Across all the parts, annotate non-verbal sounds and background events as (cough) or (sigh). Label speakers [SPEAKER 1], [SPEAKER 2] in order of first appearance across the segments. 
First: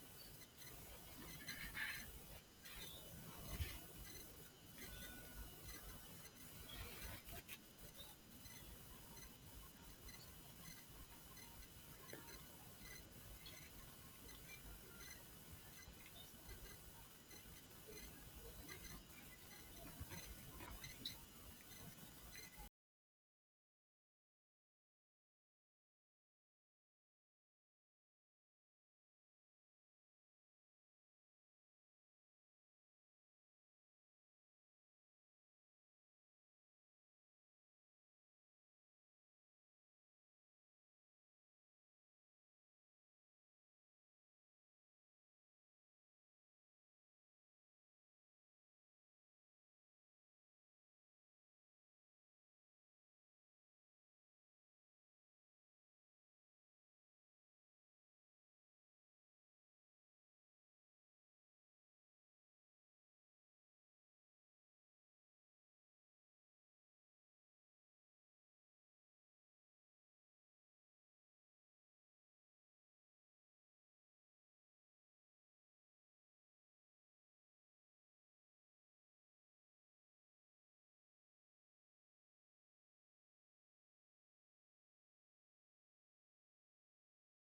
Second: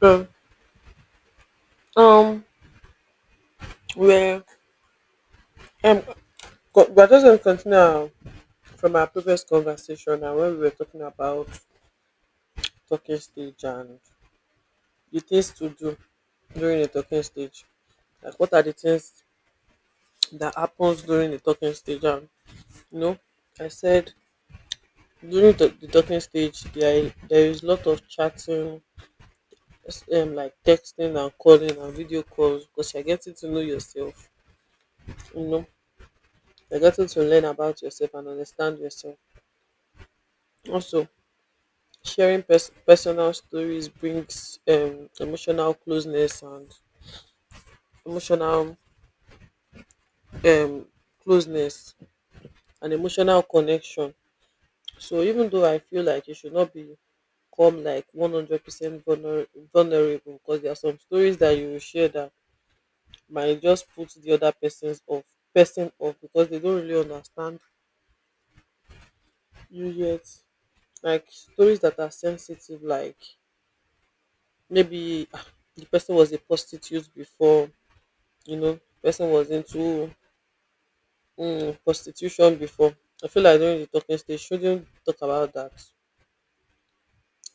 [SPEAKER 1] So, um, we're, um, we're just going to from our previous conversation and when we were talking about talking stage and the things to do during the talking stage. Like, what are the things that happens during the talking stage? You know, I said during the talking stage, there is lot of chatting, like texting and calling and video calls because you're getting to know yourself, you know, you're getting to learn about yourself and understand yourself. Also, Sharing personal stories brings emotional closeness and emotional um, closeness emotional connection. So even though I feel like you should not become like 100% vulnerable, because there are some stories that you will share that might just put the other person's off person off because they don't really understand you yet. Like stories that are sensitive, like maybe the person was a prostitute before, you know, person was into prostitution before. I feel like during the talking stage shouldn't talk about that,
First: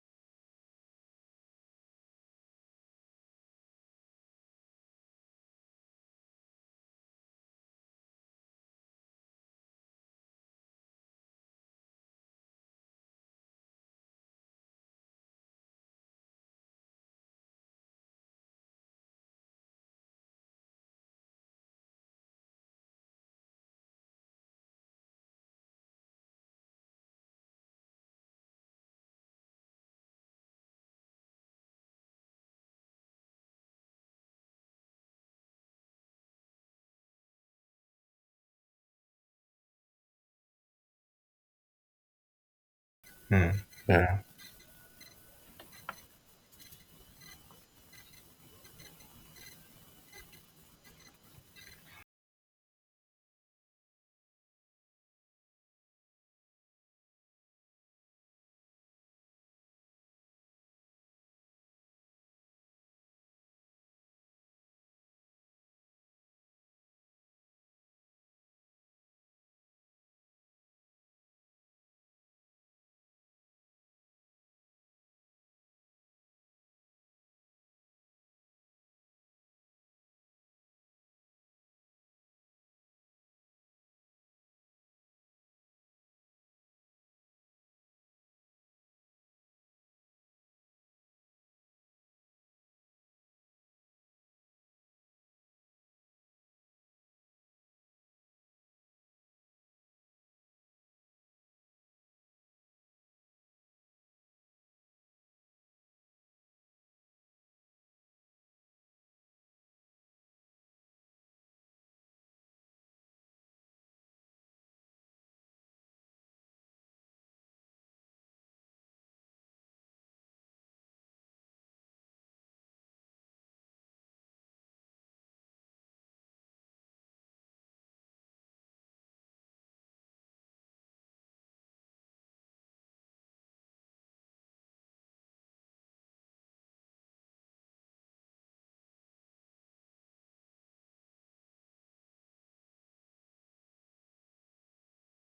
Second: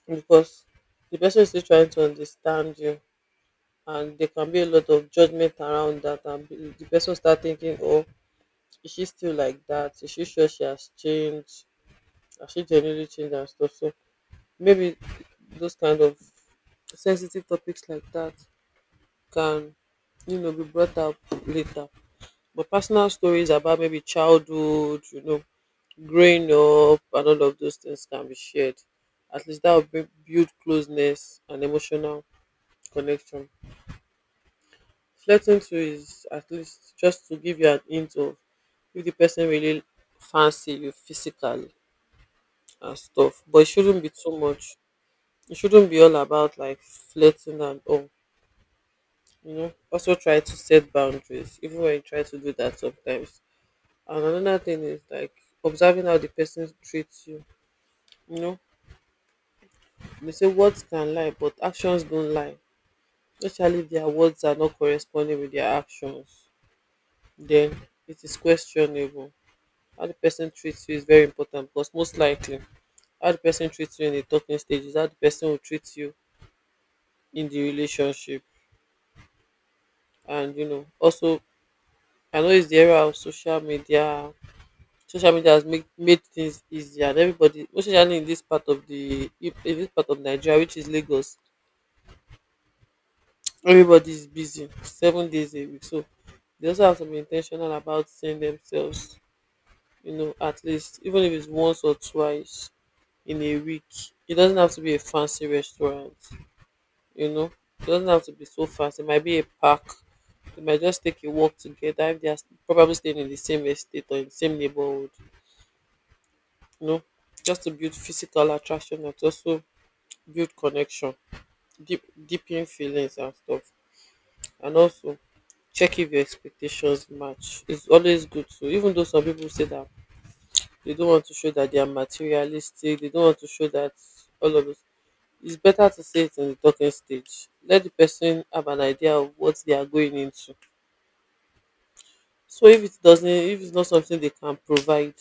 [SPEAKER 1] because the person is still trying to understand you, and there can be a lot of judgment around that, and the person start thinking, oh, is she still like that, is she sure she has changed, has she genuinely changed and stuff. So maybe those kind of sensitive topics like that can, you know, be brought up later. But personal stories about maybe childhood, you know, growing up and all of those things can be shared. At least that will build closeness and emotional connection. Flirting too is at least just to give you an hint of if the person really fancy you physically and stuff.
[SPEAKER 2] Hmm.
[SPEAKER 1] But it shouldn't be
[SPEAKER 2] Yeah.
[SPEAKER 1] too much. It shouldn't be all about like flirting and all. You know, also try to set boundaries, even when you try to do that sometimes. And another thing is like observing how the person treats you. You know, be say words can lie but actions dont lie, especially if dia words are not corresponding with dia actions, den it is questionable. How di person treats you is very important, because most likely how di person treats you in di talking stage is how di person will treat you in di relationship. And you know also, I know its di era of social media. Social media has make made things easier, and everybody, especially in dis part of di in dis part of Nigeria, which is Lagos, everybody is busy 7 days a week. So they also have to be intentional about seeing themselves, you know, at least even if it's once or twice in a week. It doesn't have to be a fancy restaurant, you know, it doesn't have to be so fancy. It might be a park, they might just take a walk together if they are probably staying in the same estate or in the same neighborhood, you know, just to build physical attraction but also build connection, deepen feelings and stuff. And also check if your expectations match. It's always good to, even though some people say that they don't want to show that they are materialistic, they don't want to show that, all of this, it's better to say it in the talking stage, let the person have an idea of what they are going into. So if it doesn't, if it's not something they can provide,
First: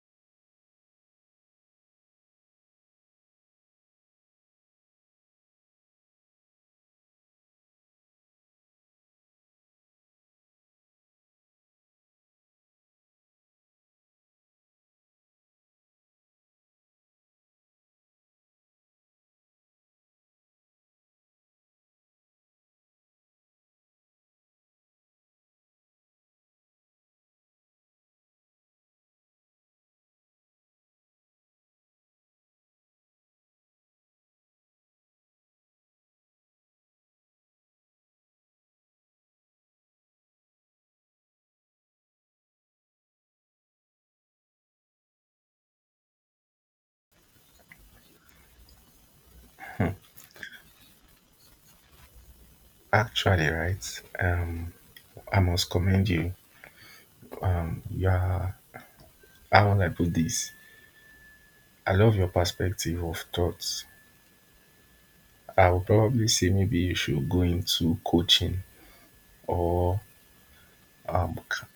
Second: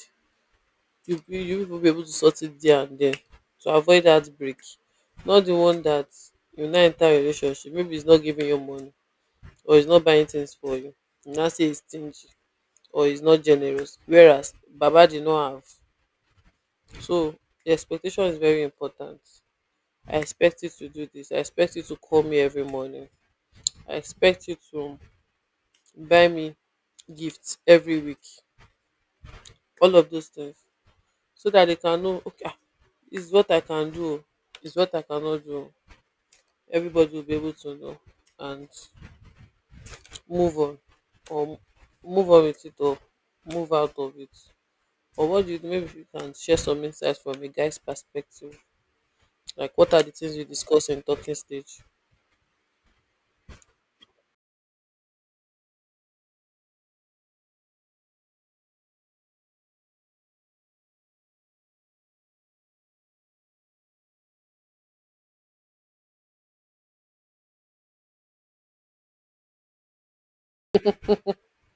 [SPEAKER 1] you will be able to sort it there and then, to avoid heartbreak. Not the one that you now enter a relationship, maybe it's not giving you money or it's not buying things for you, you now say it's stingy or is not generous, whereas baba did not have. So the expectation is very important. I expect you to do this, I expect you to call me every morning, I expect you to buy me gifts every week, all of those things, so that they can know, okay, ah, is what I can do, it's what I cannot do. Everybody will be able to know and move on, or move on with it, or move out of it. Or what do you do? Maybe you can share some insights from a guy's perspective. Like, what are the things you discuss in talking stage?
[SPEAKER 2] Actually, right. I must commend you. You are how will I put this? I love your perspective of thoughts. I would probably say maybe you should go into coaching or um c-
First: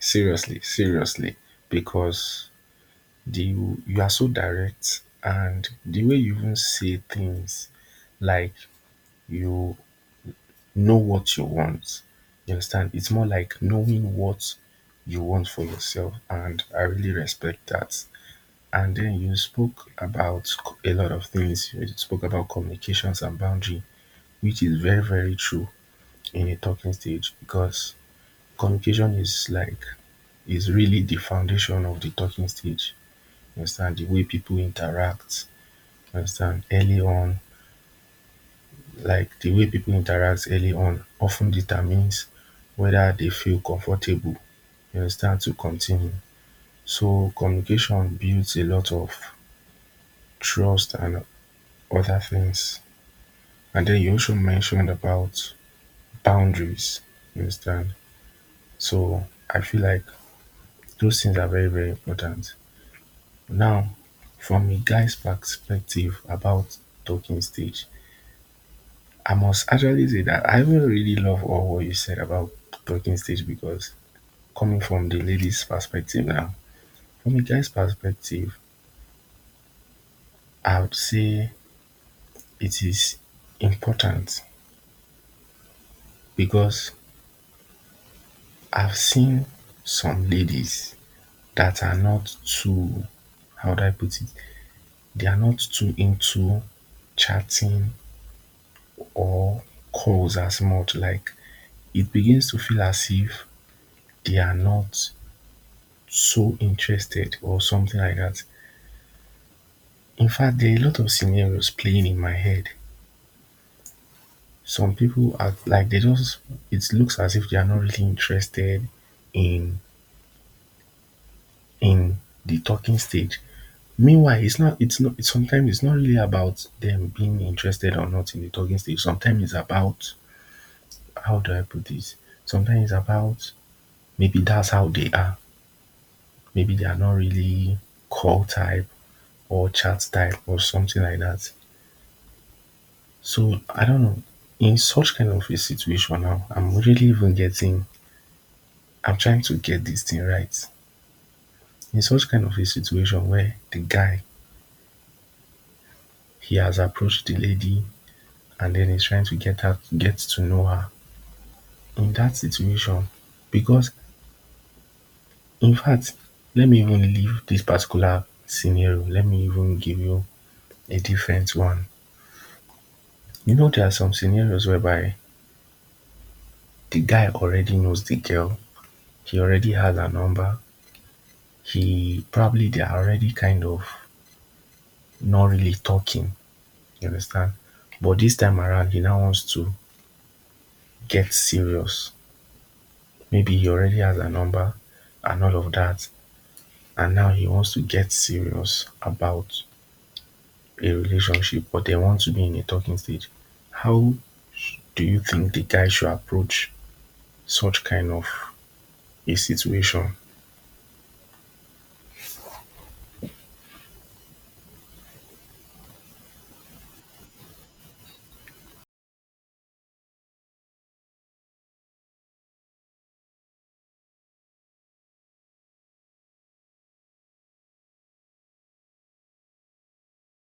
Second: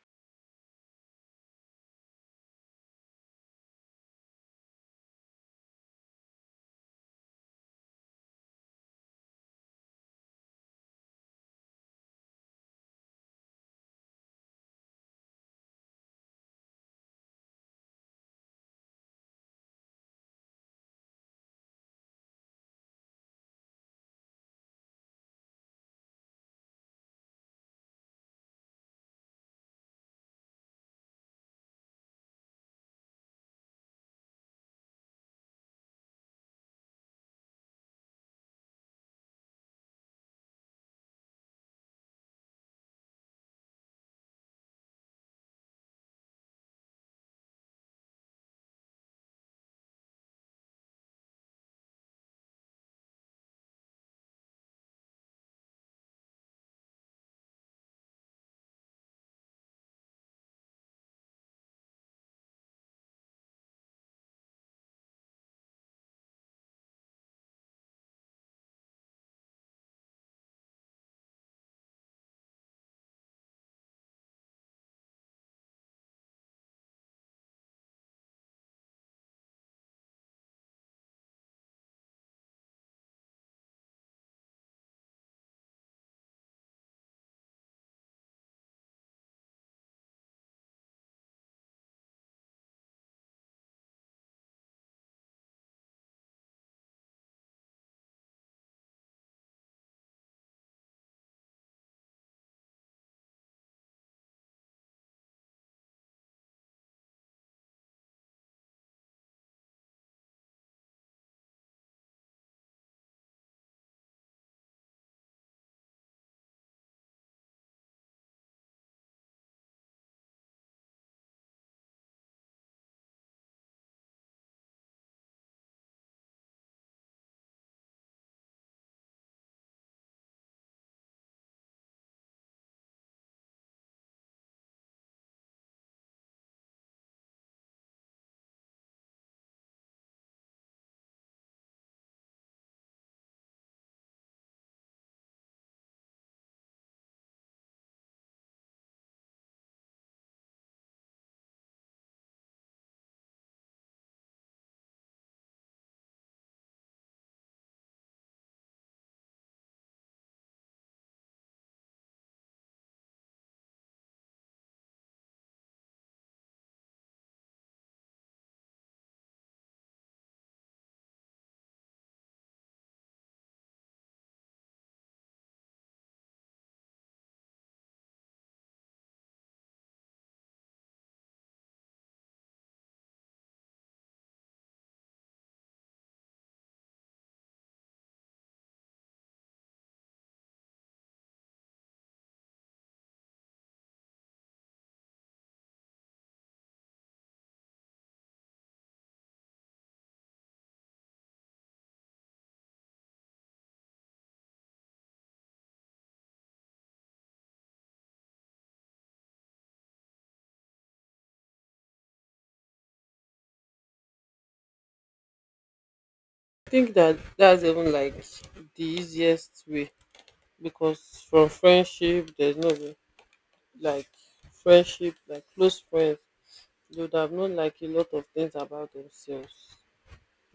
[SPEAKER 2] seriously, seriously, because the you are so direct and the way you even say things like you know what you want. You understand? It's more like knowing what you want for yourself, and I really respect that. And then you spoke about a lot of things. You spoke about communications and boundary, which is very, very true in a talking stage because communication is like is really the foundation of the talking stage. You understand the way people interact. You understand early on, like the way people interact early on often determines whether they feel comfortable, you understand, to continue. So communication builds a lot of trust and other things. And then you also mentioned about boundaries. You understand? So I feel like those things are very, very important. Now, from a guy's perspective about talking stage, I must actually say that I even really love all what you said about talking stage because coming from the lady's perspective now, from a guy's perspective, I would say it is important because I've seen some ladies that are not too, how would I put it, they are not too into chatting or calls as much. Like it begins to feel as if they are not so interested or something like that. In fact, there are a lot of scenarios playing in my head. Some people act like they just, it looks as if they are not really interested in in the talking stage. Meanwhile, it's not it's not it's sometimes it's not really about them being interested or not in the talking stage. Sometimes it's about, how do I put this, sometimes it's about maybe that's how they are. Maybe they are not really call type or chat type or something like that. So I don't know, in such kind of a situation, now I'm really even getting, I'm trying to get this thing right, in such kind of a situation where the guy, he has approached the lady and then he's trying to get her, get to know her, in that situation, because in fact, let me even leave this particular scenario, let me even give you a different one. You know, there are some scenarios whereby the guy already knows the girl, he already has her number, he probably, they are already kind of not really talking, you understand, but this time around he now wants to get serious. Maybe he already has a number and all of that, and now he wants to get serious about a relationship, but they want to be in a talking stage. How do you think the guy should approach such kind of a situation?
[SPEAKER 1] I think that that's even like the easiest way, because from friendship there's no way, like friendship like close friends, they would have known like a lot of things about themselves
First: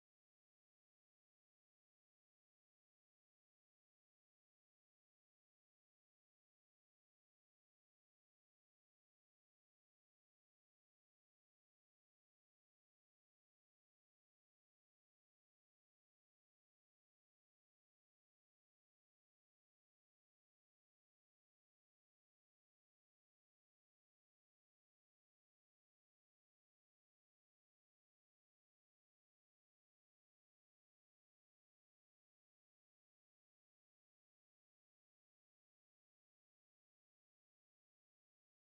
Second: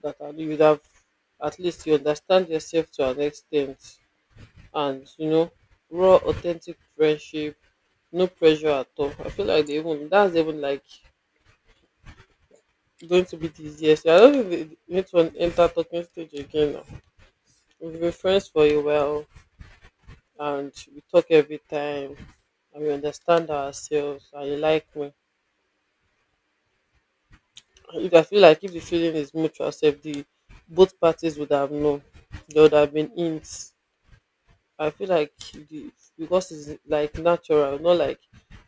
[SPEAKER 1] that are, you would have, at least you understand yourself to an extent, and you know, raw authentic friendship, no pressure at all. I feel like they even that's even like going to be the easiest. I don't think they need to enter talking stage again now. We've been friends for a while and we talk every time and we understand ourselves and you like me. If I feel like if the feeling is mutual self, the both parties would have known. There would have been hints. I feel like the, because it's like natural, not like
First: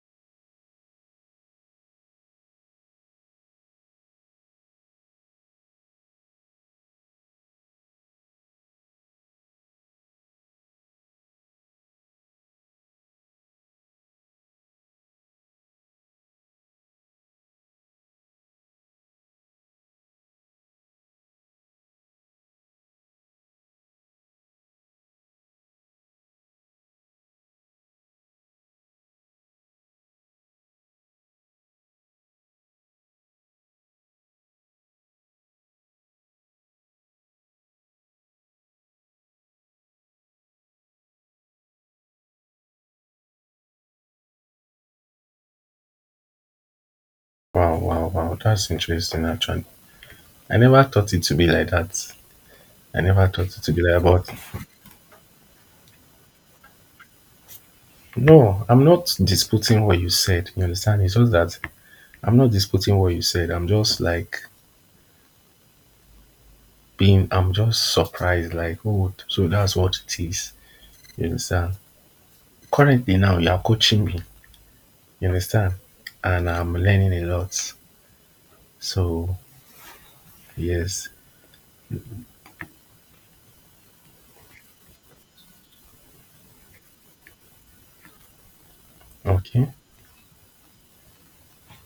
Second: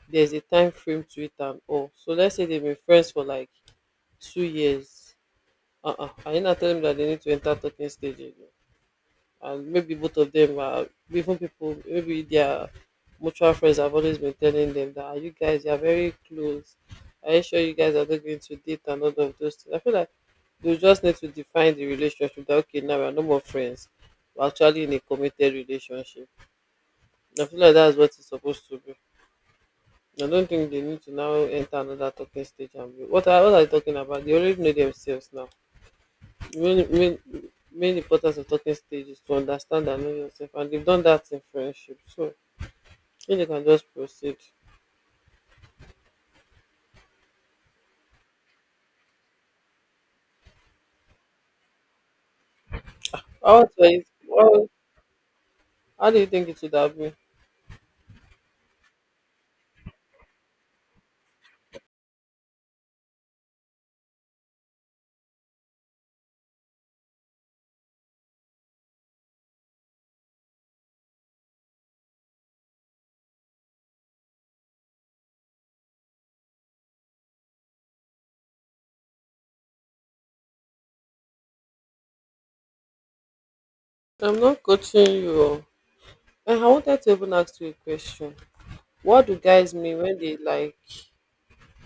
[SPEAKER 1] there's a time frame to it and all. So let's say they've been friends for like 2 years. Are you not telling me that they need to enter talking stage again? And maybe both of them are, even people maybe their mutual friends have always been telling them that, "Ah, you guys you are very close, are you sure you guys are not going to date," and all of those things. I feel like they just need to define the relationship, that okay, now we're no more friends, we're actually in a committed relationship. I feel like that's what it's supposed to be. I don't think they need to now enter another talking stage and be, what are they talking about, they already know themselves now. Really, main importance of talking stage is to understand and know yourself, and they've done that in friendship. So if they can just proceed.
[SPEAKER 2] Wow, wow, wow. That's interesting, actually. I never thought it to be like that. I never thought it
[SPEAKER 1] How
[SPEAKER 2] to be like
[SPEAKER 1] to,
[SPEAKER 2] that.
[SPEAKER 1] well, how do you think it would have been?
[SPEAKER 2] But no, I'm not disputing what you said. You understand? It's just that I'm not disputing what you said. I'm just like being, I'm just surprised, like, oh, so that's what it is. You understand? Currently now you are coaching me, you understand? And I'm learning a lot. So yes.
[SPEAKER 1] I'm not coaching you. And I wanted to even ask you a question. What do
[SPEAKER 2] Okay.
[SPEAKER 1] guys mean when they like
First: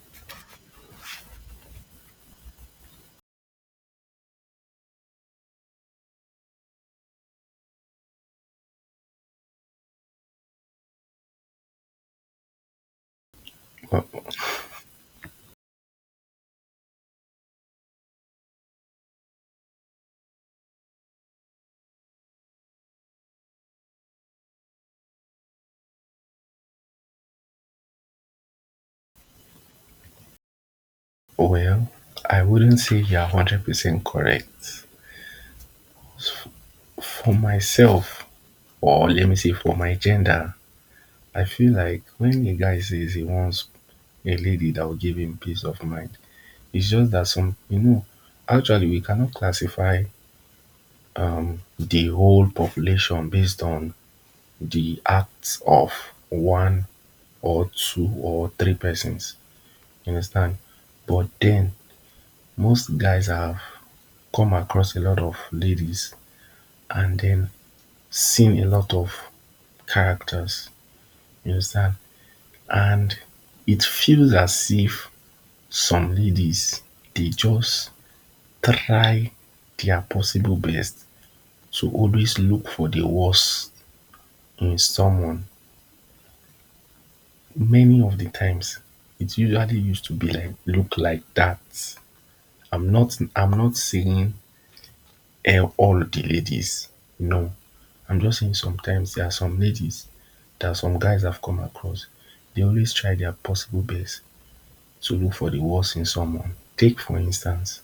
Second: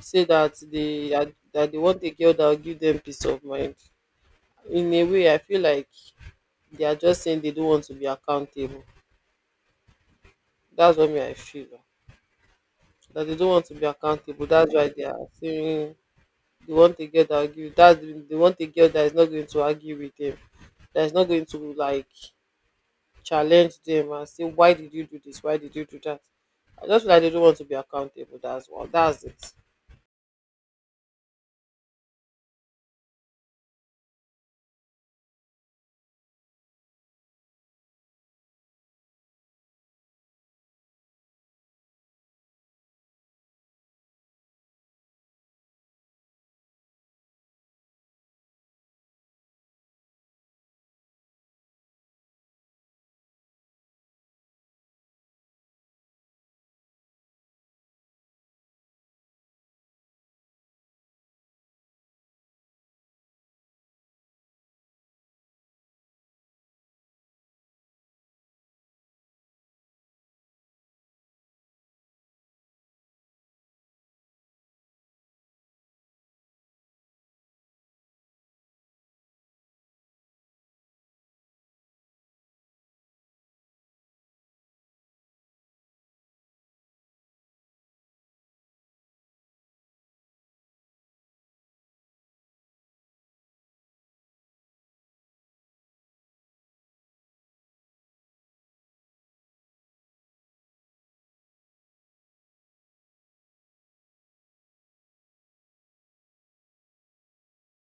[SPEAKER 1] say that that they want a girl that will give them peace of mind? In a way, I feel like they are just saying they don't want to be accountable. That's what me I feel. That they don't want to be accountable. That's why they are saying, they want a girl that will give you, that they want a girl that is not going to argue with them, that is not going to like challenge them and say why did you do this, why did you do that. I just feel like they don't want to be accountable. That's what, that's it.
[SPEAKER 2] Well, well, I wouldn't say you're 100% correct. For myself, or let me say for my gender, I feel like when a guy says he wants a lady that will give him peace of mind. It's just that some, you know, actually we cannot classify the whole population based on the acts of one or two or three persons. You understand? But then most guys have come across a lot of ladies and then seen a lot of characters. You understand? And it feels as if some ladies, they just try their possible best to always look for the worst in someone. Many of the times it usually used to be like look like that. I'm not saying, eh, all the ladies. No. I'm just saying sometimes there are some ladies that some guys have come across. They always try their possible best to look for the worst in someone. Take for instance,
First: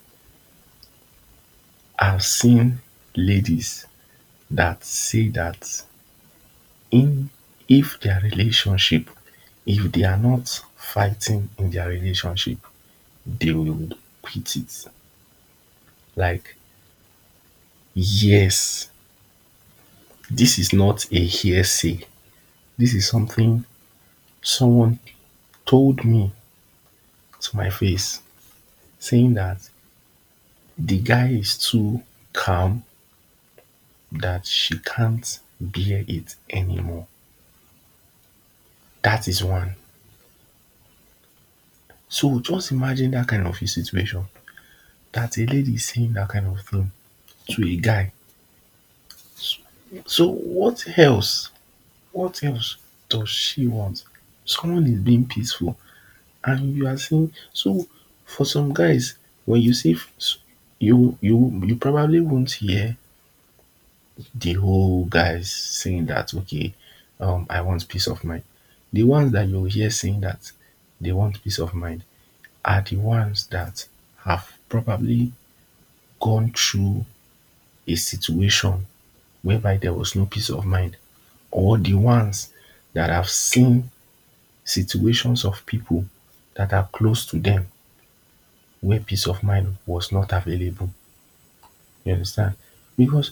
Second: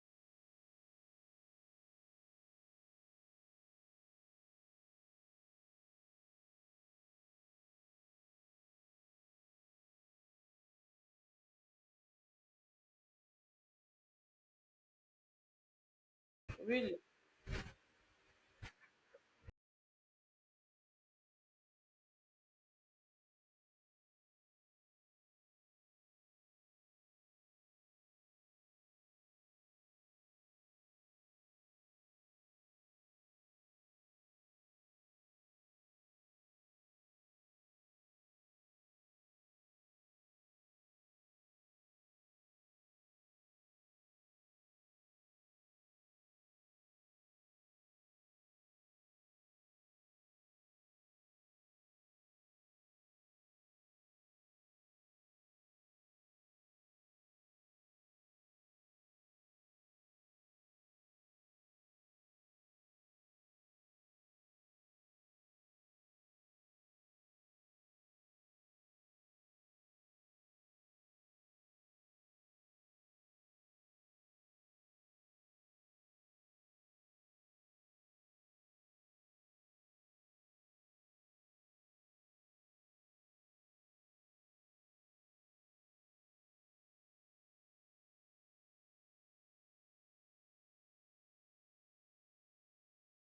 [SPEAKER 2] I've seen ladies that say that in if their relationship, if they are not fighting in their relationship, they will quit it, like,
[SPEAKER 1] Really?
[SPEAKER 2] yes. This is not a hearsay, this is something someone told me to my face, saying that the guy is too calm, that she can't bear it anymore. That is one. So just imagine that kind of a situation, that a lady is saying that kind of thing to a guy. So what else? What else does she want? Someone is being peaceful and you are saying so. For some guys, when you see f- s- you probably won't hear the whole guys saying that, okay, um, I want peace of mind. The ones that you'll hear saying that they want peace of mind are the ones that have probably gone through a situation whereby there was no peace of mind, or the ones that have seen situations of people that are close to them where peace of mind was not available. You understand? Because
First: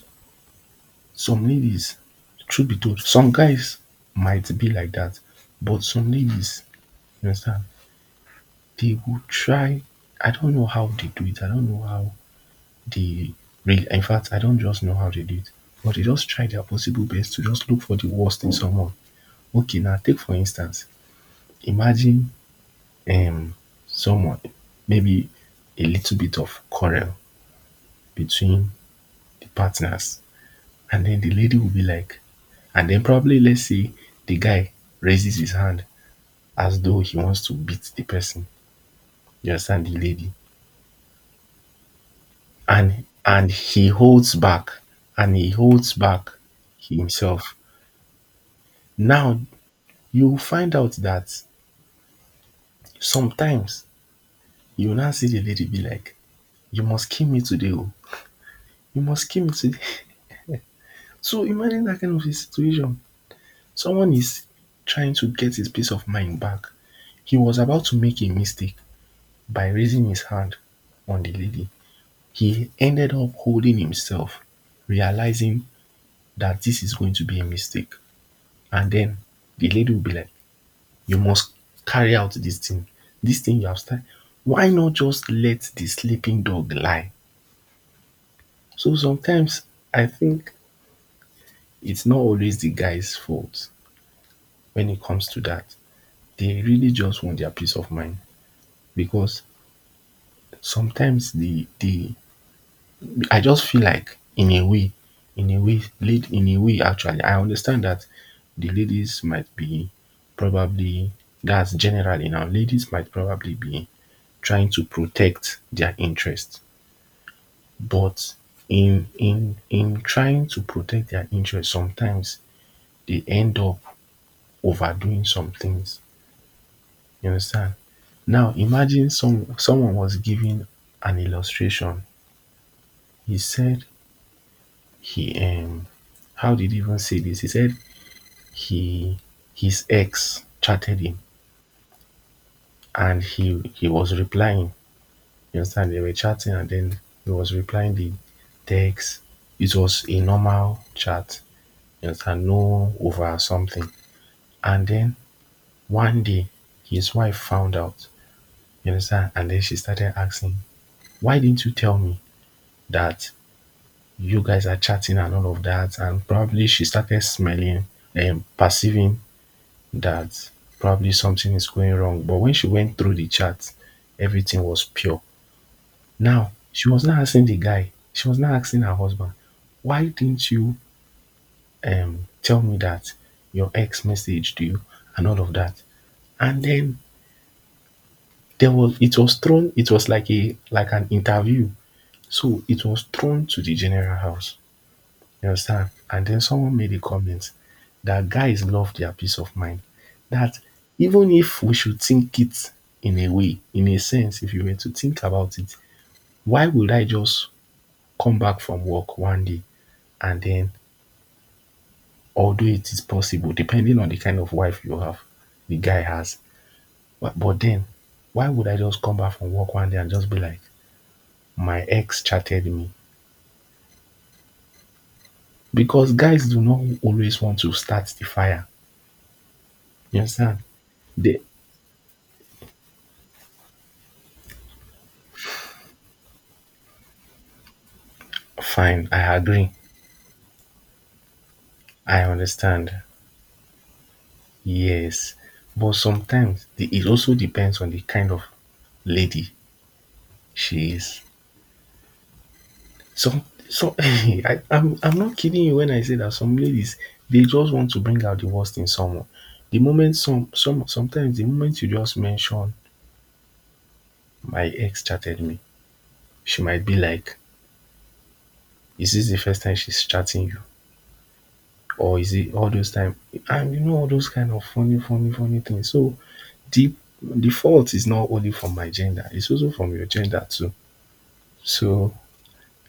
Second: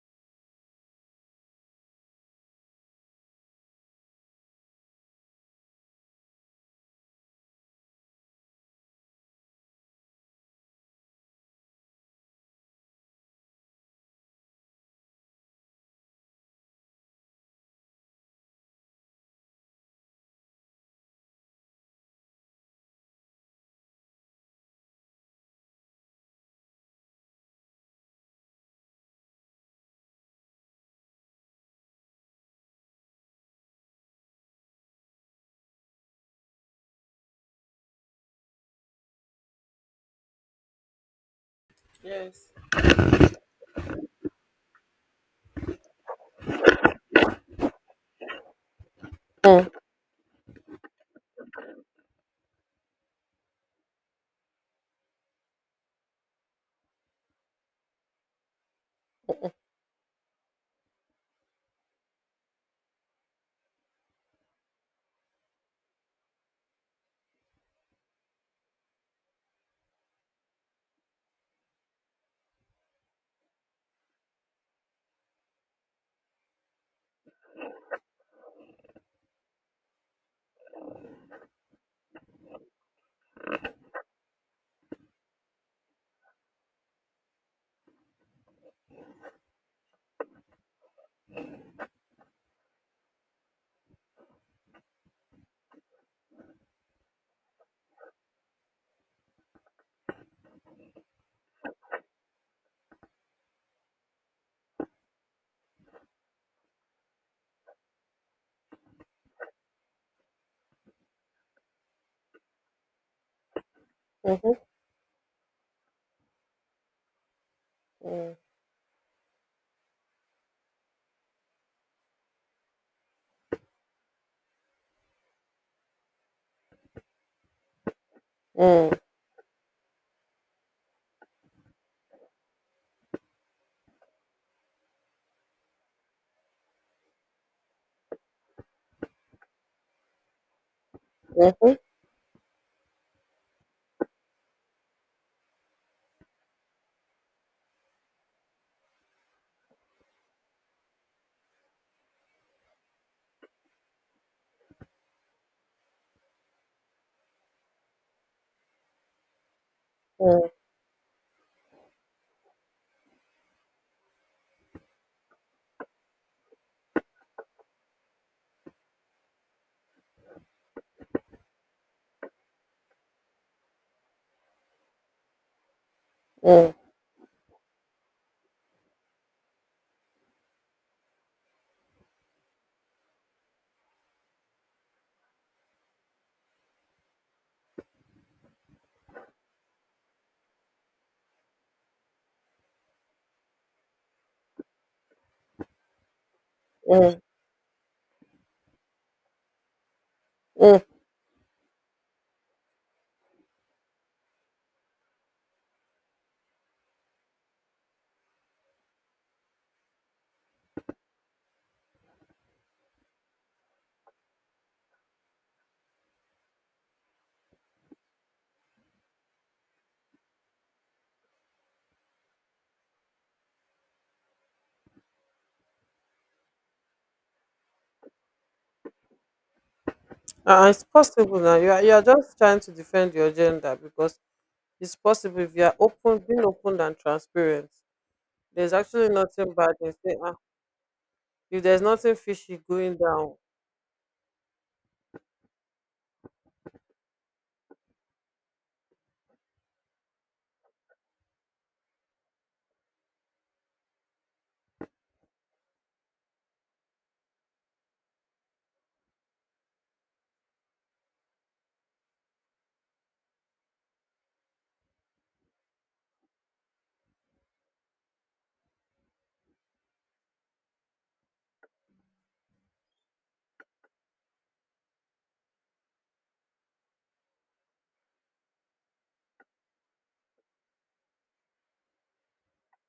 [SPEAKER 2] some ladies, truth be told, some guys might be like that, but some ladies, you understand, they will try. I don't know how they do it. I don't know how they really, in fact, I don't just know how they do it, but they just try their possible best to just look for the worst in someone. Okay, now take for instance, imagine, um, someone, maybe a little bit of quarrel between the partners, and then the lady will be like, and then probably let's say the guy raises his hand as though he wants to beat the person, you understand, the lady,
[SPEAKER 1] Yes.
[SPEAKER 2] and he holds back, and he holds back himself. Now
[SPEAKER 1] Mm,
[SPEAKER 2] you find out that sometimes you now see the lady be like, you must kill me today oh, you must kill me today. So imagine that kind of a situation. Someone is trying to get his peace of mind back. He was about to make a mistake by raising his hand on the lady. He ended up holding himself, realizing that this is going to be a mistake. And then the lady will be like, you must carry out this thing. This thing you have started. Why not just let the sleeping dog lie? So sometimes I think it's not always the guy's fault when it comes to that. They really just want their peace of mind because sometimes the I just feel like in a way, lead in a way actually, I understand that the ladies might be probably, that's generally now, ladies might probably be
[SPEAKER 1] mhm,
[SPEAKER 2] trying to protect their interest, but
[SPEAKER 1] mm,
[SPEAKER 2] in trying to protect their interest sometimes they end up overdoing some things. You understand? Now
[SPEAKER 1] mm,
[SPEAKER 2] imagine someone was giving an illustration. He said he, um, how did he even say this? He said he, his ex chatted him,
[SPEAKER 1] mhm,
[SPEAKER 2] and he was replying. You understand? They were chatting and then he was replying the text. It was a normal chat. You understand? No over something. And then one day his wife found out. You understand? And then she started
[SPEAKER 1] mm,
[SPEAKER 2] asking, why didn't you tell me that you guys are chatting and all of that, and probably she started smelling and perceiving that probably something is going wrong. But when she went through the chat, everything was pure. Now
[SPEAKER 1] mm,
[SPEAKER 2] she was not asking the guy, she was not asking her husband, why didn't you, um, tell me that your ex messaged you and all of that? And then there was, it was thrown, it was like a, like an interview, so it was thrown to the general house. You understand? And then someone made a
[SPEAKER 1] mm,
[SPEAKER 2] comment that guys love their peace of mind. That
[SPEAKER 1] mm.
[SPEAKER 2] even if we should think it, in a way, in a sense, if you were to think about it, why would I just come back from work one day and then, although it is possible, depending on the kind of wife you have, the guy has, but then why would I just come back from work one day and just be like, my ex chatted me? Because guys do not always want to start the fire. You understand?
[SPEAKER 1] It's
[SPEAKER 2] They,
[SPEAKER 1] possible now. You are just trying to defend your gender, because it's possible if you are open, being open and transparent. There's
[SPEAKER 2] fine,
[SPEAKER 1] actually
[SPEAKER 2] I
[SPEAKER 1] nothing
[SPEAKER 2] agree.
[SPEAKER 1] bad in saying, if there's nothing
[SPEAKER 2] I
[SPEAKER 1] fishy going
[SPEAKER 2] understand.
[SPEAKER 1] down.
[SPEAKER 2] Yes. But sometimes the, it also depends on the kind of lady she is. Some, so (laughs) I'm not kidding you when I say that some ladies they just want to bring out the worst in someone. The moment some sometimes the moment you just mention my ex chatted me, she might be like, is this the first time she's chatting you? Or is it all those time? And you know, all those kind of funny things. So the the fault is not only from my gender, it's also from your gender too. So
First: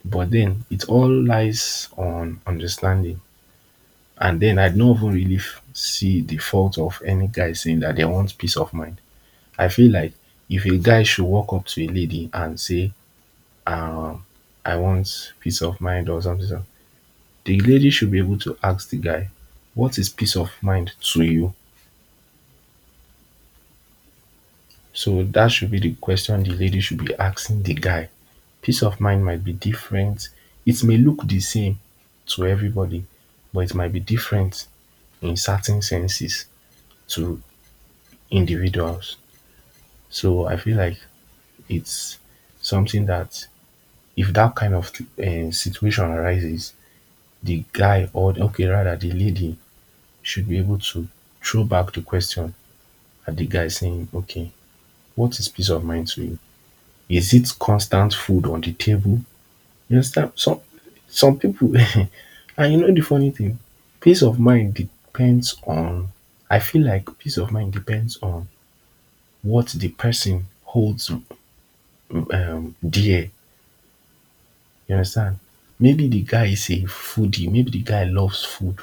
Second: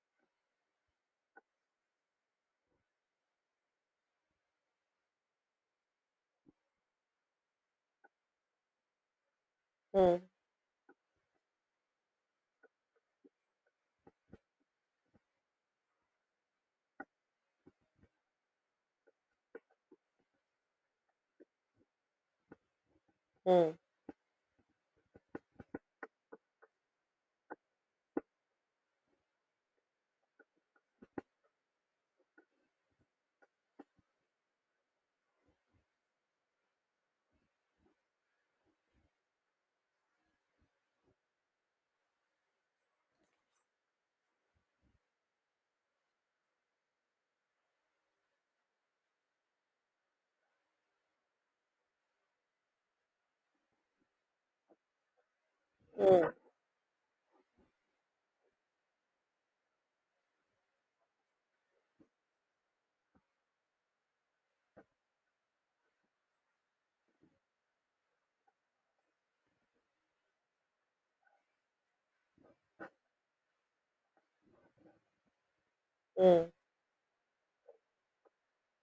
[SPEAKER 2] but then it all lies on understanding. And then I don't even really see the fault of any guy saying that they want peace of mind. I feel like
[SPEAKER 1] Mm,
[SPEAKER 2] if a guy should walk up to a lady and say, um I want peace of mind or something, the lady should be able to ask the guy, what is peace of mind to you?
[SPEAKER 1] mm,
[SPEAKER 2] So that should be the question the lady should be asking the guy. Peace of mind might be different. It may look the same to everybody, but it might be different in certain senses to individuals. So I feel like it's something that if that kind of situation arises, the guy or okay, rather the lady should be able to throw back the question at the guy saying, okay, what is peace of mind to you? Is it constant food on the table? You understand? Some people (laughs) and you know the funny thing, peace of mind depends on I feel like peace of mind depends on what the person holds dear. You understand? Maybe the guy
[SPEAKER 1] mm.
[SPEAKER 2] is a foodie, maybe the guy loves food.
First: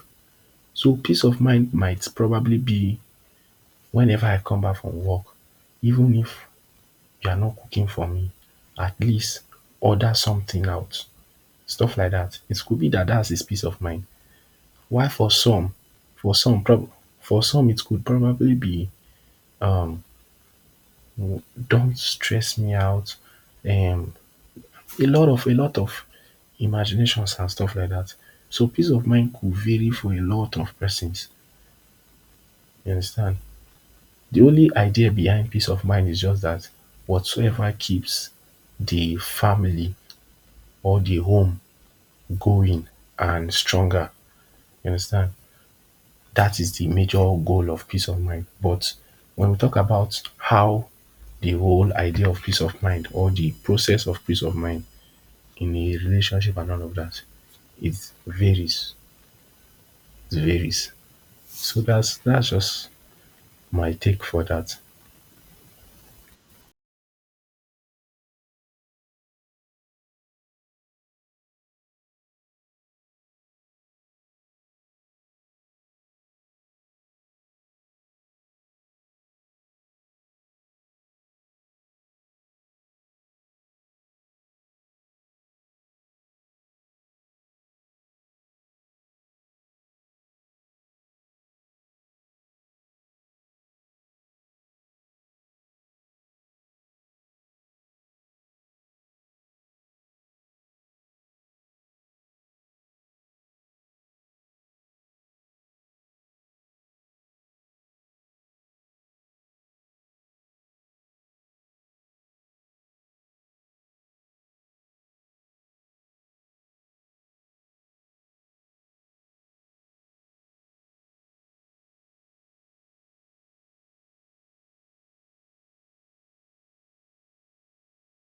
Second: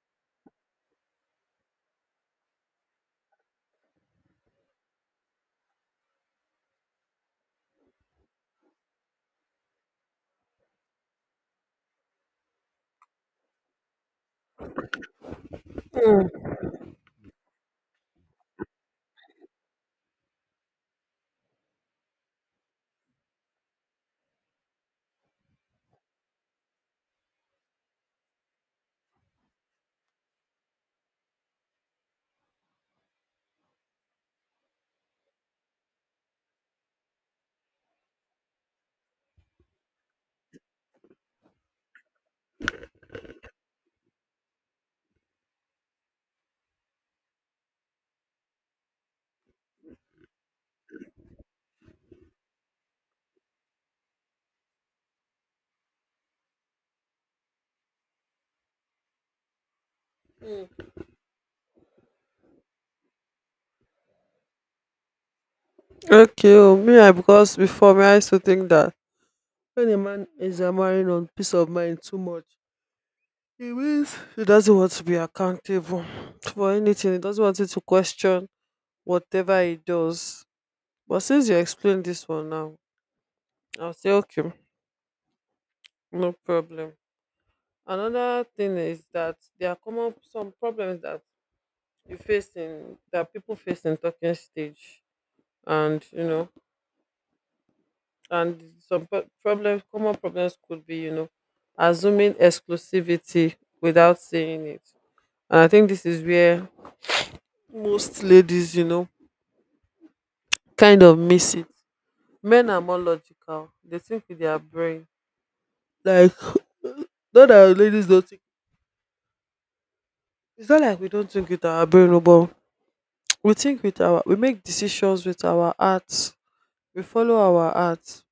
[SPEAKER 2] So peace of mind might probably be, whenever I come back from work, even if you are not cooking for me, at least order something out. Stuff like that. It could be that that's his peace of mind. While for some, for some prob, for some it could probably be, mm, don't stress me out, um a lot of imaginations and stuff like that. So peace of mind could vary for a lot of persons, you understand. The only idea behind peace of mind is just that whatsoever keeps the family or the home going and stronger, you understand. That is the major goal of peace of mind. But when we talk about how the whole idea of peace of mind or the process of peace of mind in a relationship and all of that, it varies. It varies. So that's just my take for that.
[SPEAKER 1] Okay, oh, me, I because before me, I used to think that when a man is marrying on peace of mind too much, he means he doesn't want to be accountable for anything. He doesn't want you to question whatever he does. But since you explained this one now, I'll say okay, no problem. Another thing is that there are common some problems that you face in that people face in talking stage, and you know, and some pro- problems common problems could be, you know, assuming exclusivity without saying it. And I think this is where most ladies, you know, kind of miss it. Men are more logical, they think with their brain, like, (laughs) not that ladies don't think, it's not like we don't think with our brain oh, but we think with our, we make decisions with our hearts, we follow our hearts.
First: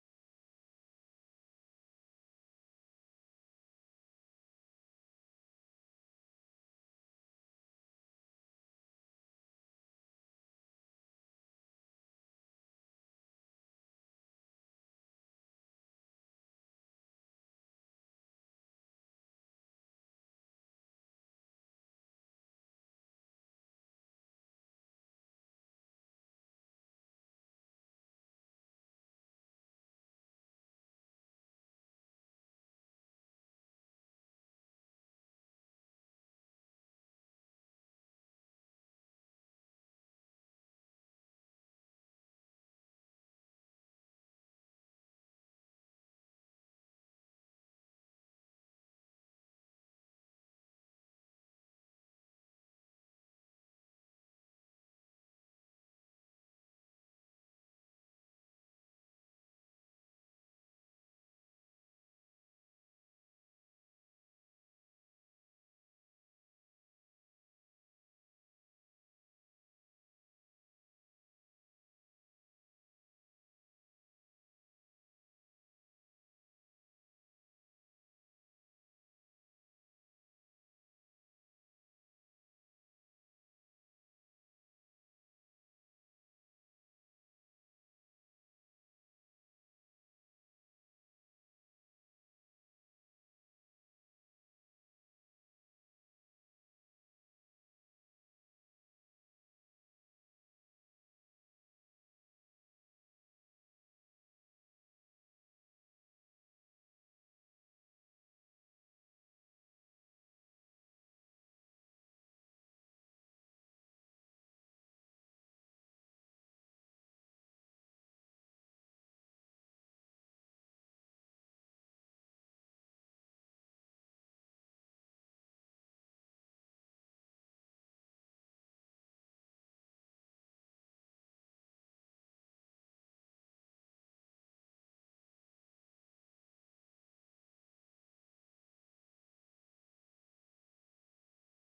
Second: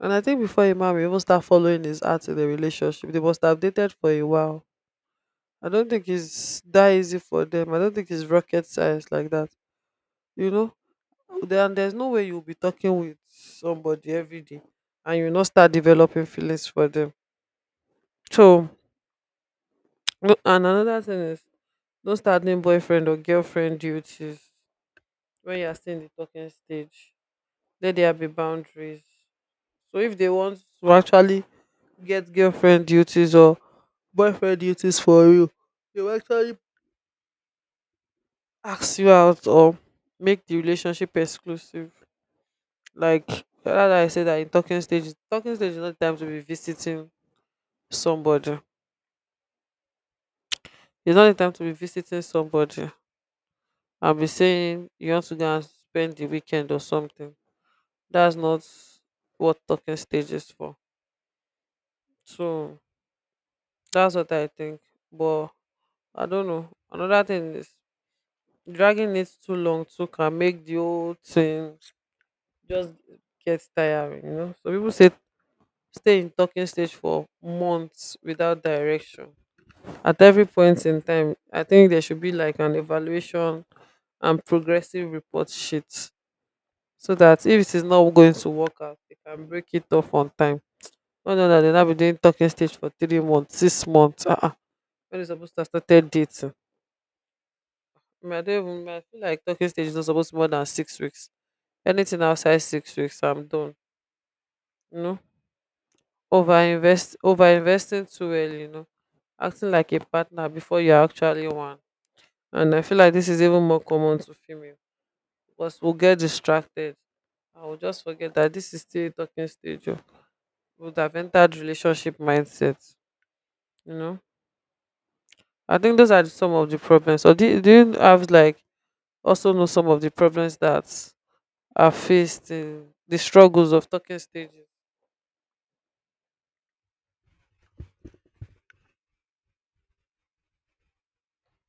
[SPEAKER 1] And I think before a man will even start following his heart in the relationship, they must have dated for a while. I don't think it's that easy for them. I don't think it's rocket science like that. You know, there's no way you'll be talking with somebody every day and you not start developing feelings for them. So, no- and another thing is, don't start doing boyfriend or girlfriend duties when you are still in the talking stage. Let there be boundaries. So if they want to actually get girlfriend duties or boyfriend duties for you, they will actually ask you out or make the relationship exclusive. Like rather I say that in talking stage is not the time to be visiting somebody. It's not the time to be visiting somebody. I'll be saying you want to go and spend the weekend or something. That's not what talking stage is for. So that's what I think. But I don't know. Another thing is dragging it too long too can make the whole thing just get tiring, you know. So people say stay in talking stage for months without direction. At every point in time, I think there should be like an evaluation and progressive report sheet so that if it is not going to work out, they can break it off on time. No, no, no, they'll not be doing talking stage for 3 months, 6 months. Uh-uh. When it's supposed to have started dating. I, mean, I don't even I feel like talking stage is not supposed to be more than 6 weeks. Anything outside 6 weeks, I'm done. You know? Over investing too early, you know. Acting like a partner before you're actually one. And I feel like this is even more common to female. Plus, we'll get distracted. I will just forget that this is still a talking stage. Oh, we would have entered relationship mindset. You know, I think those are some of the problems. Or do you have like also know some of the problems that are faced in the struggles of talking stages?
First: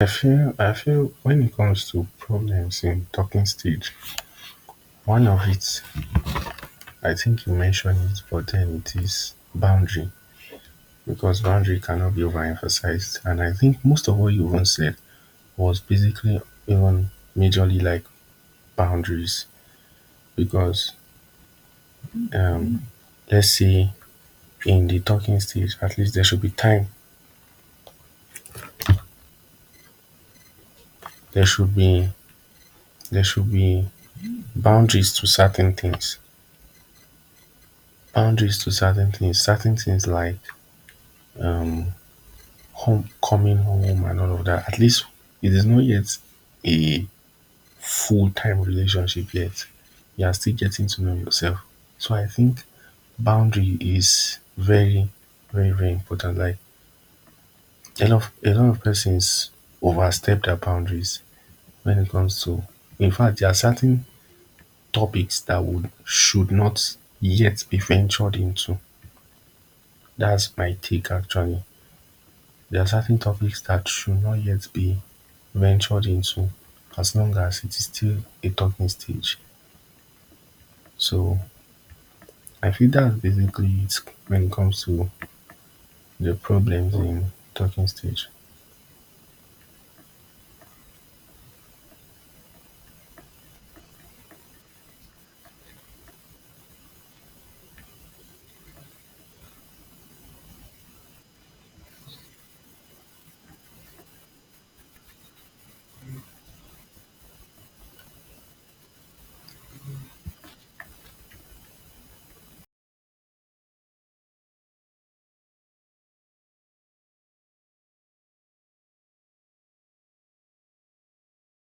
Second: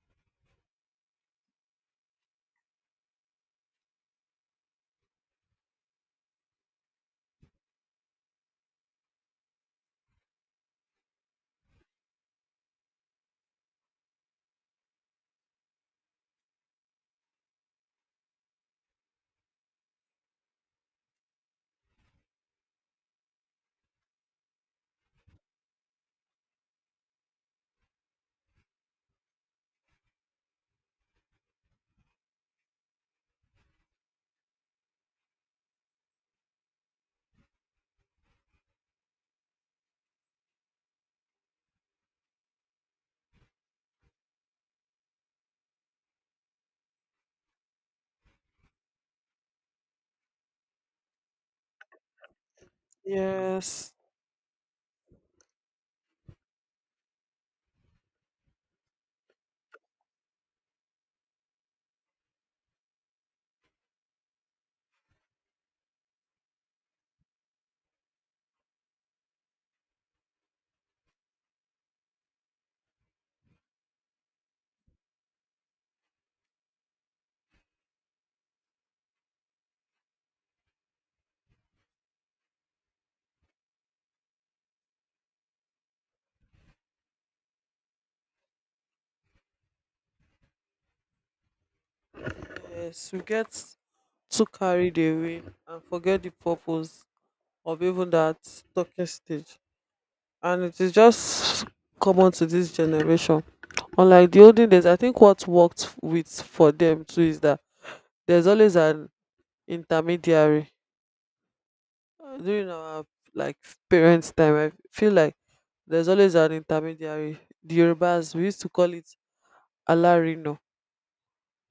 [SPEAKER 2] I feel when it comes to problems in talking stage, one of it, I think you mentioned it, but then it is boundary, because boundary cannot be overemphasized. And I think most of what you even said was basically even majorly like boundaries. Because um, let's say in the talking stage, at least there should be time, there should be there should be boundaries to certain things, boundaries to certain things like home coming home and all of that. At least it is not yet a full-time relationship yet, you are still getting to know yourself. So I think boundary
[SPEAKER 1] Yes,
[SPEAKER 2] is very, very important. Like a lot of persons overstep their boundaries when it comes to, in fact, there are certain topics that would should not yet be ventured into. That's my take actually. There are certain topics that should not yet be ventured into as long as it is still a talking stage. So I feel that's basically it when it comes to the problems in talking stage.
[SPEAKER 1] yes, we get too carried away and forget the purpose of even that talking stage. And it is just common to this generation. Unlike the olden days, I think what worked with for them too is that there's always an intermediary. During our like parents' time. I feel like there's always an intermediary. The Yorubas we used to call it alarino.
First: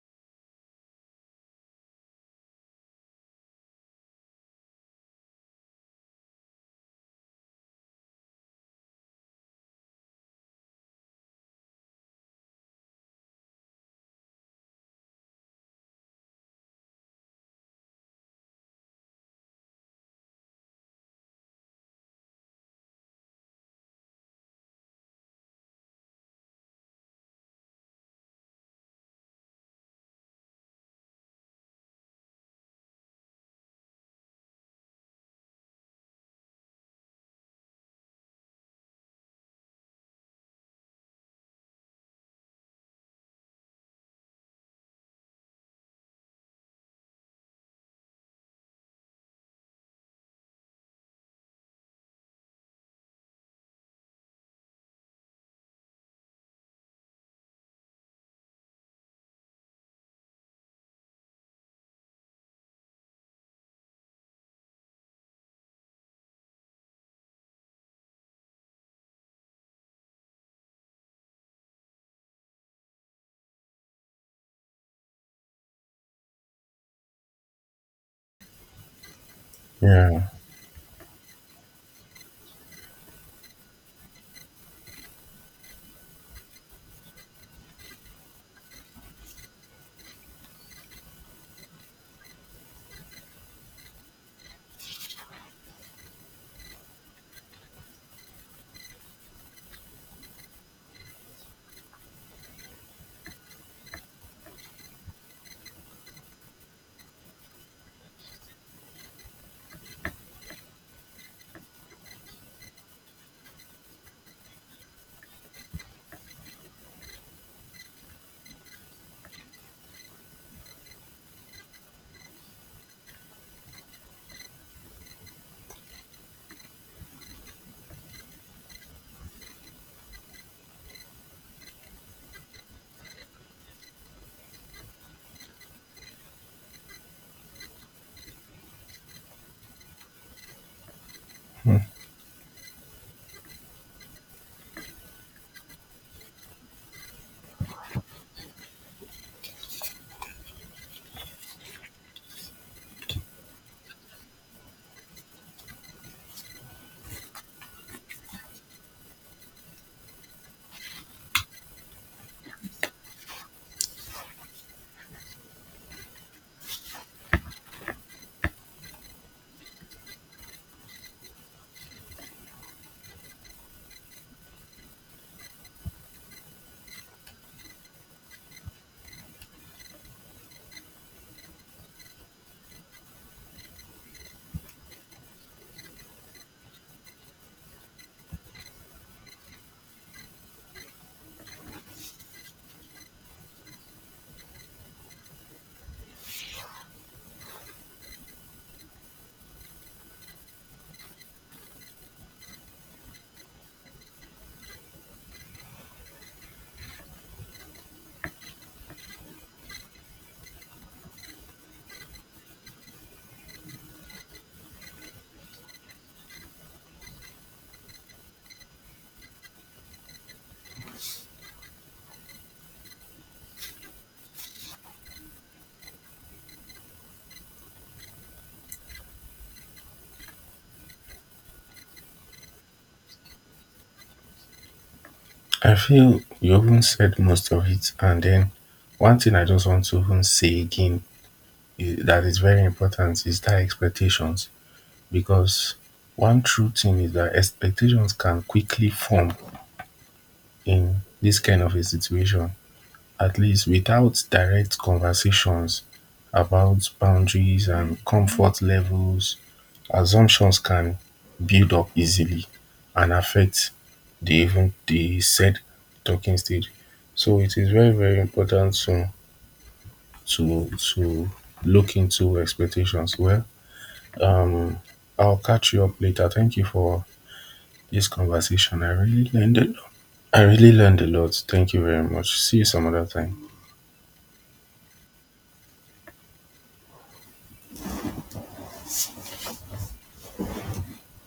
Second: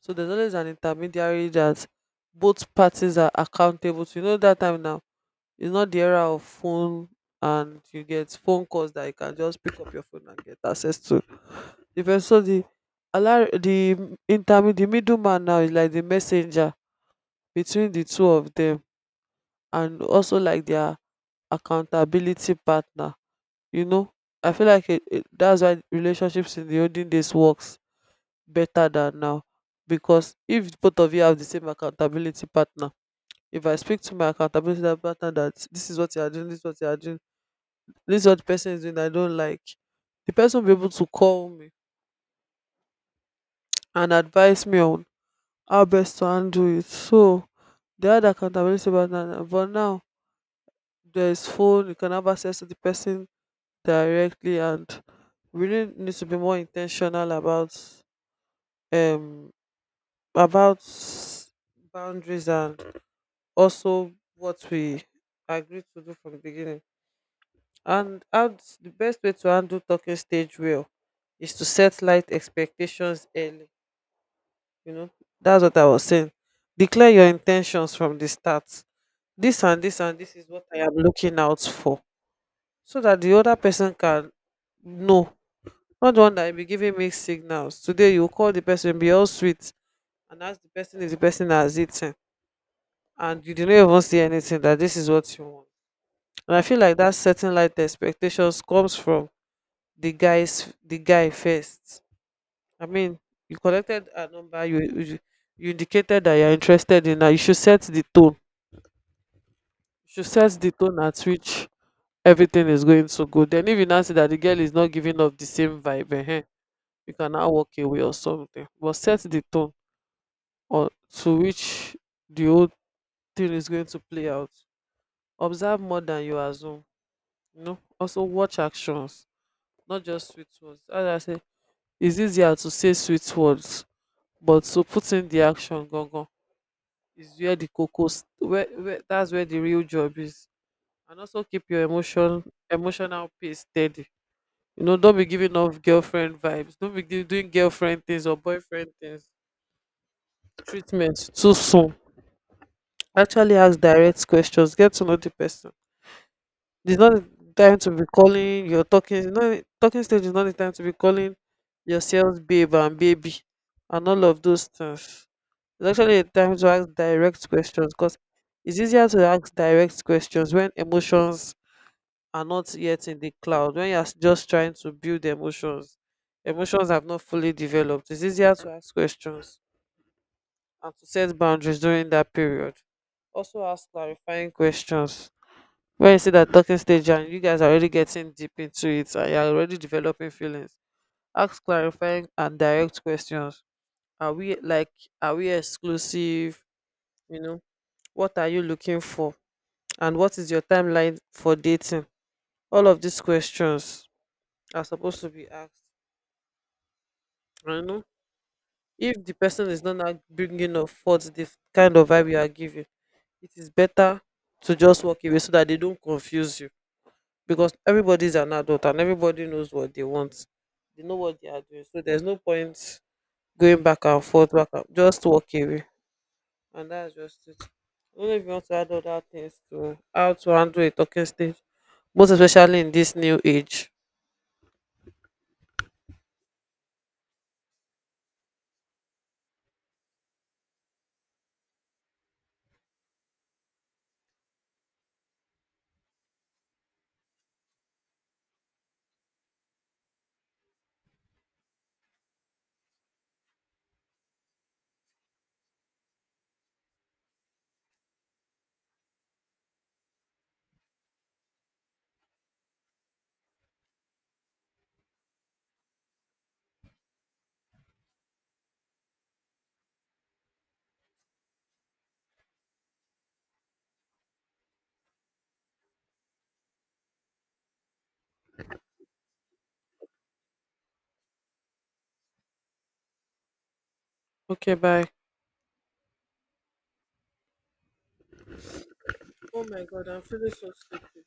[SPEAKER 1] So there's always an intermediary that both parties are accountable to. You know that time now it's not the era of phone and you get phone calls that you can just pick up your phone and get access to. The first, so the allow the intermediate, the middleman now is like the messenger between the two of them, and also like their accountability partner. You know, I feel like that's why relationships in the olden days works better than now, because if both of you have the same accountability partner, if I speak to my accountability partner that this is what you are doing, this is what you are doing, this is what the person is doing, I don't like, the person will be able to call me and advise me on how best to handle it. So they had accountability but now there is phone, you can have access to the person directly, and we really need to be more intentional um about boundaries and also what we agreed to do from the beginning. And the best way to handle talking stage well is to set light expectations early. You know, that's what I was saying. Declare your intentions from the start, this and this and
[SPEAKER 2] Yeah,
[SPEAKER 1] this is what I am looking out for, so that the other person can know. Not the one that be giving mixed signals. Today you call the person, be all sweet, and ask the person if the person has eaten, and you didn't even see anything that this is what you want. And I feel like that setting light expectations comes from the guy first. I mean, you collected a number, you indicated that you're interested in her. You should set the tone. You should set the tone at which everything is going so good, then if you now see that the girl is not giving off the same vibe ehen, you can now walk away or something, but set the tone or to which the whole thing is going to play out. Observe more than you assume, you know. Also watch actions, not just sweet words. As I say, it's easier to say sweet words, but to put in the action gangan is where the cocoa, where that's where the real job is. And also keep your emotional pace steady, you know. Don't be giving off girlfriend vibes, don't be gi- doing girlfriend things or boyfriend things treatment too soon. Actually ask direct questions, get to know the person. It's not the time to be calling your talking, you know, talking stage is not the time to be calling yourselves babe and baby and all of those things. It's actually a time to ask direct questions, because it's easier to ask direct questions when emotions are not yet in the cloud. When you're just trying to build emotions, emotions have not fully developed, it's easier to ask questions and to set boundaries during that period. Also ask clarifying questions. When you see that talking stage and you guys are already getting deep into it and you're already developing feelings, ask clarifying and direct questions. Are we like, are we exclusive, you know, what are you looking for, and what is your timeline for dating? All of these questions are supposed to be asked. I know. If the person is not like bringing up forth the kind of vibe you are giving, it is better to just walk away so that they don't confuse you. Because everybody is an adult and everybody knows what they want. They know what they are doing. So there's no point going back and forth, back, and just walk away. And that's just it. I don't know if you want to add other things to how to handle a talking stage, most especially in this new age.
[SPEAKER 2] I feel you even said most of it. And then one thing I just want to even say again that is very important is that expectations. Because one true thing is that expectations can quickly form in this kind of a situation. At least without direct conversations about boundaries and comfort levels, assumptions can build up easily and affect the even the said talking stage. So it is very, very important to to to look into expectations. Well, I'll catch you up later. Thank you for this conversation, I really learned a lot. I really learned a lot. Thank you very much, see you some other time.
[SPEAKER 1] Okay, bye. Oh my god, I'm feeling so sick.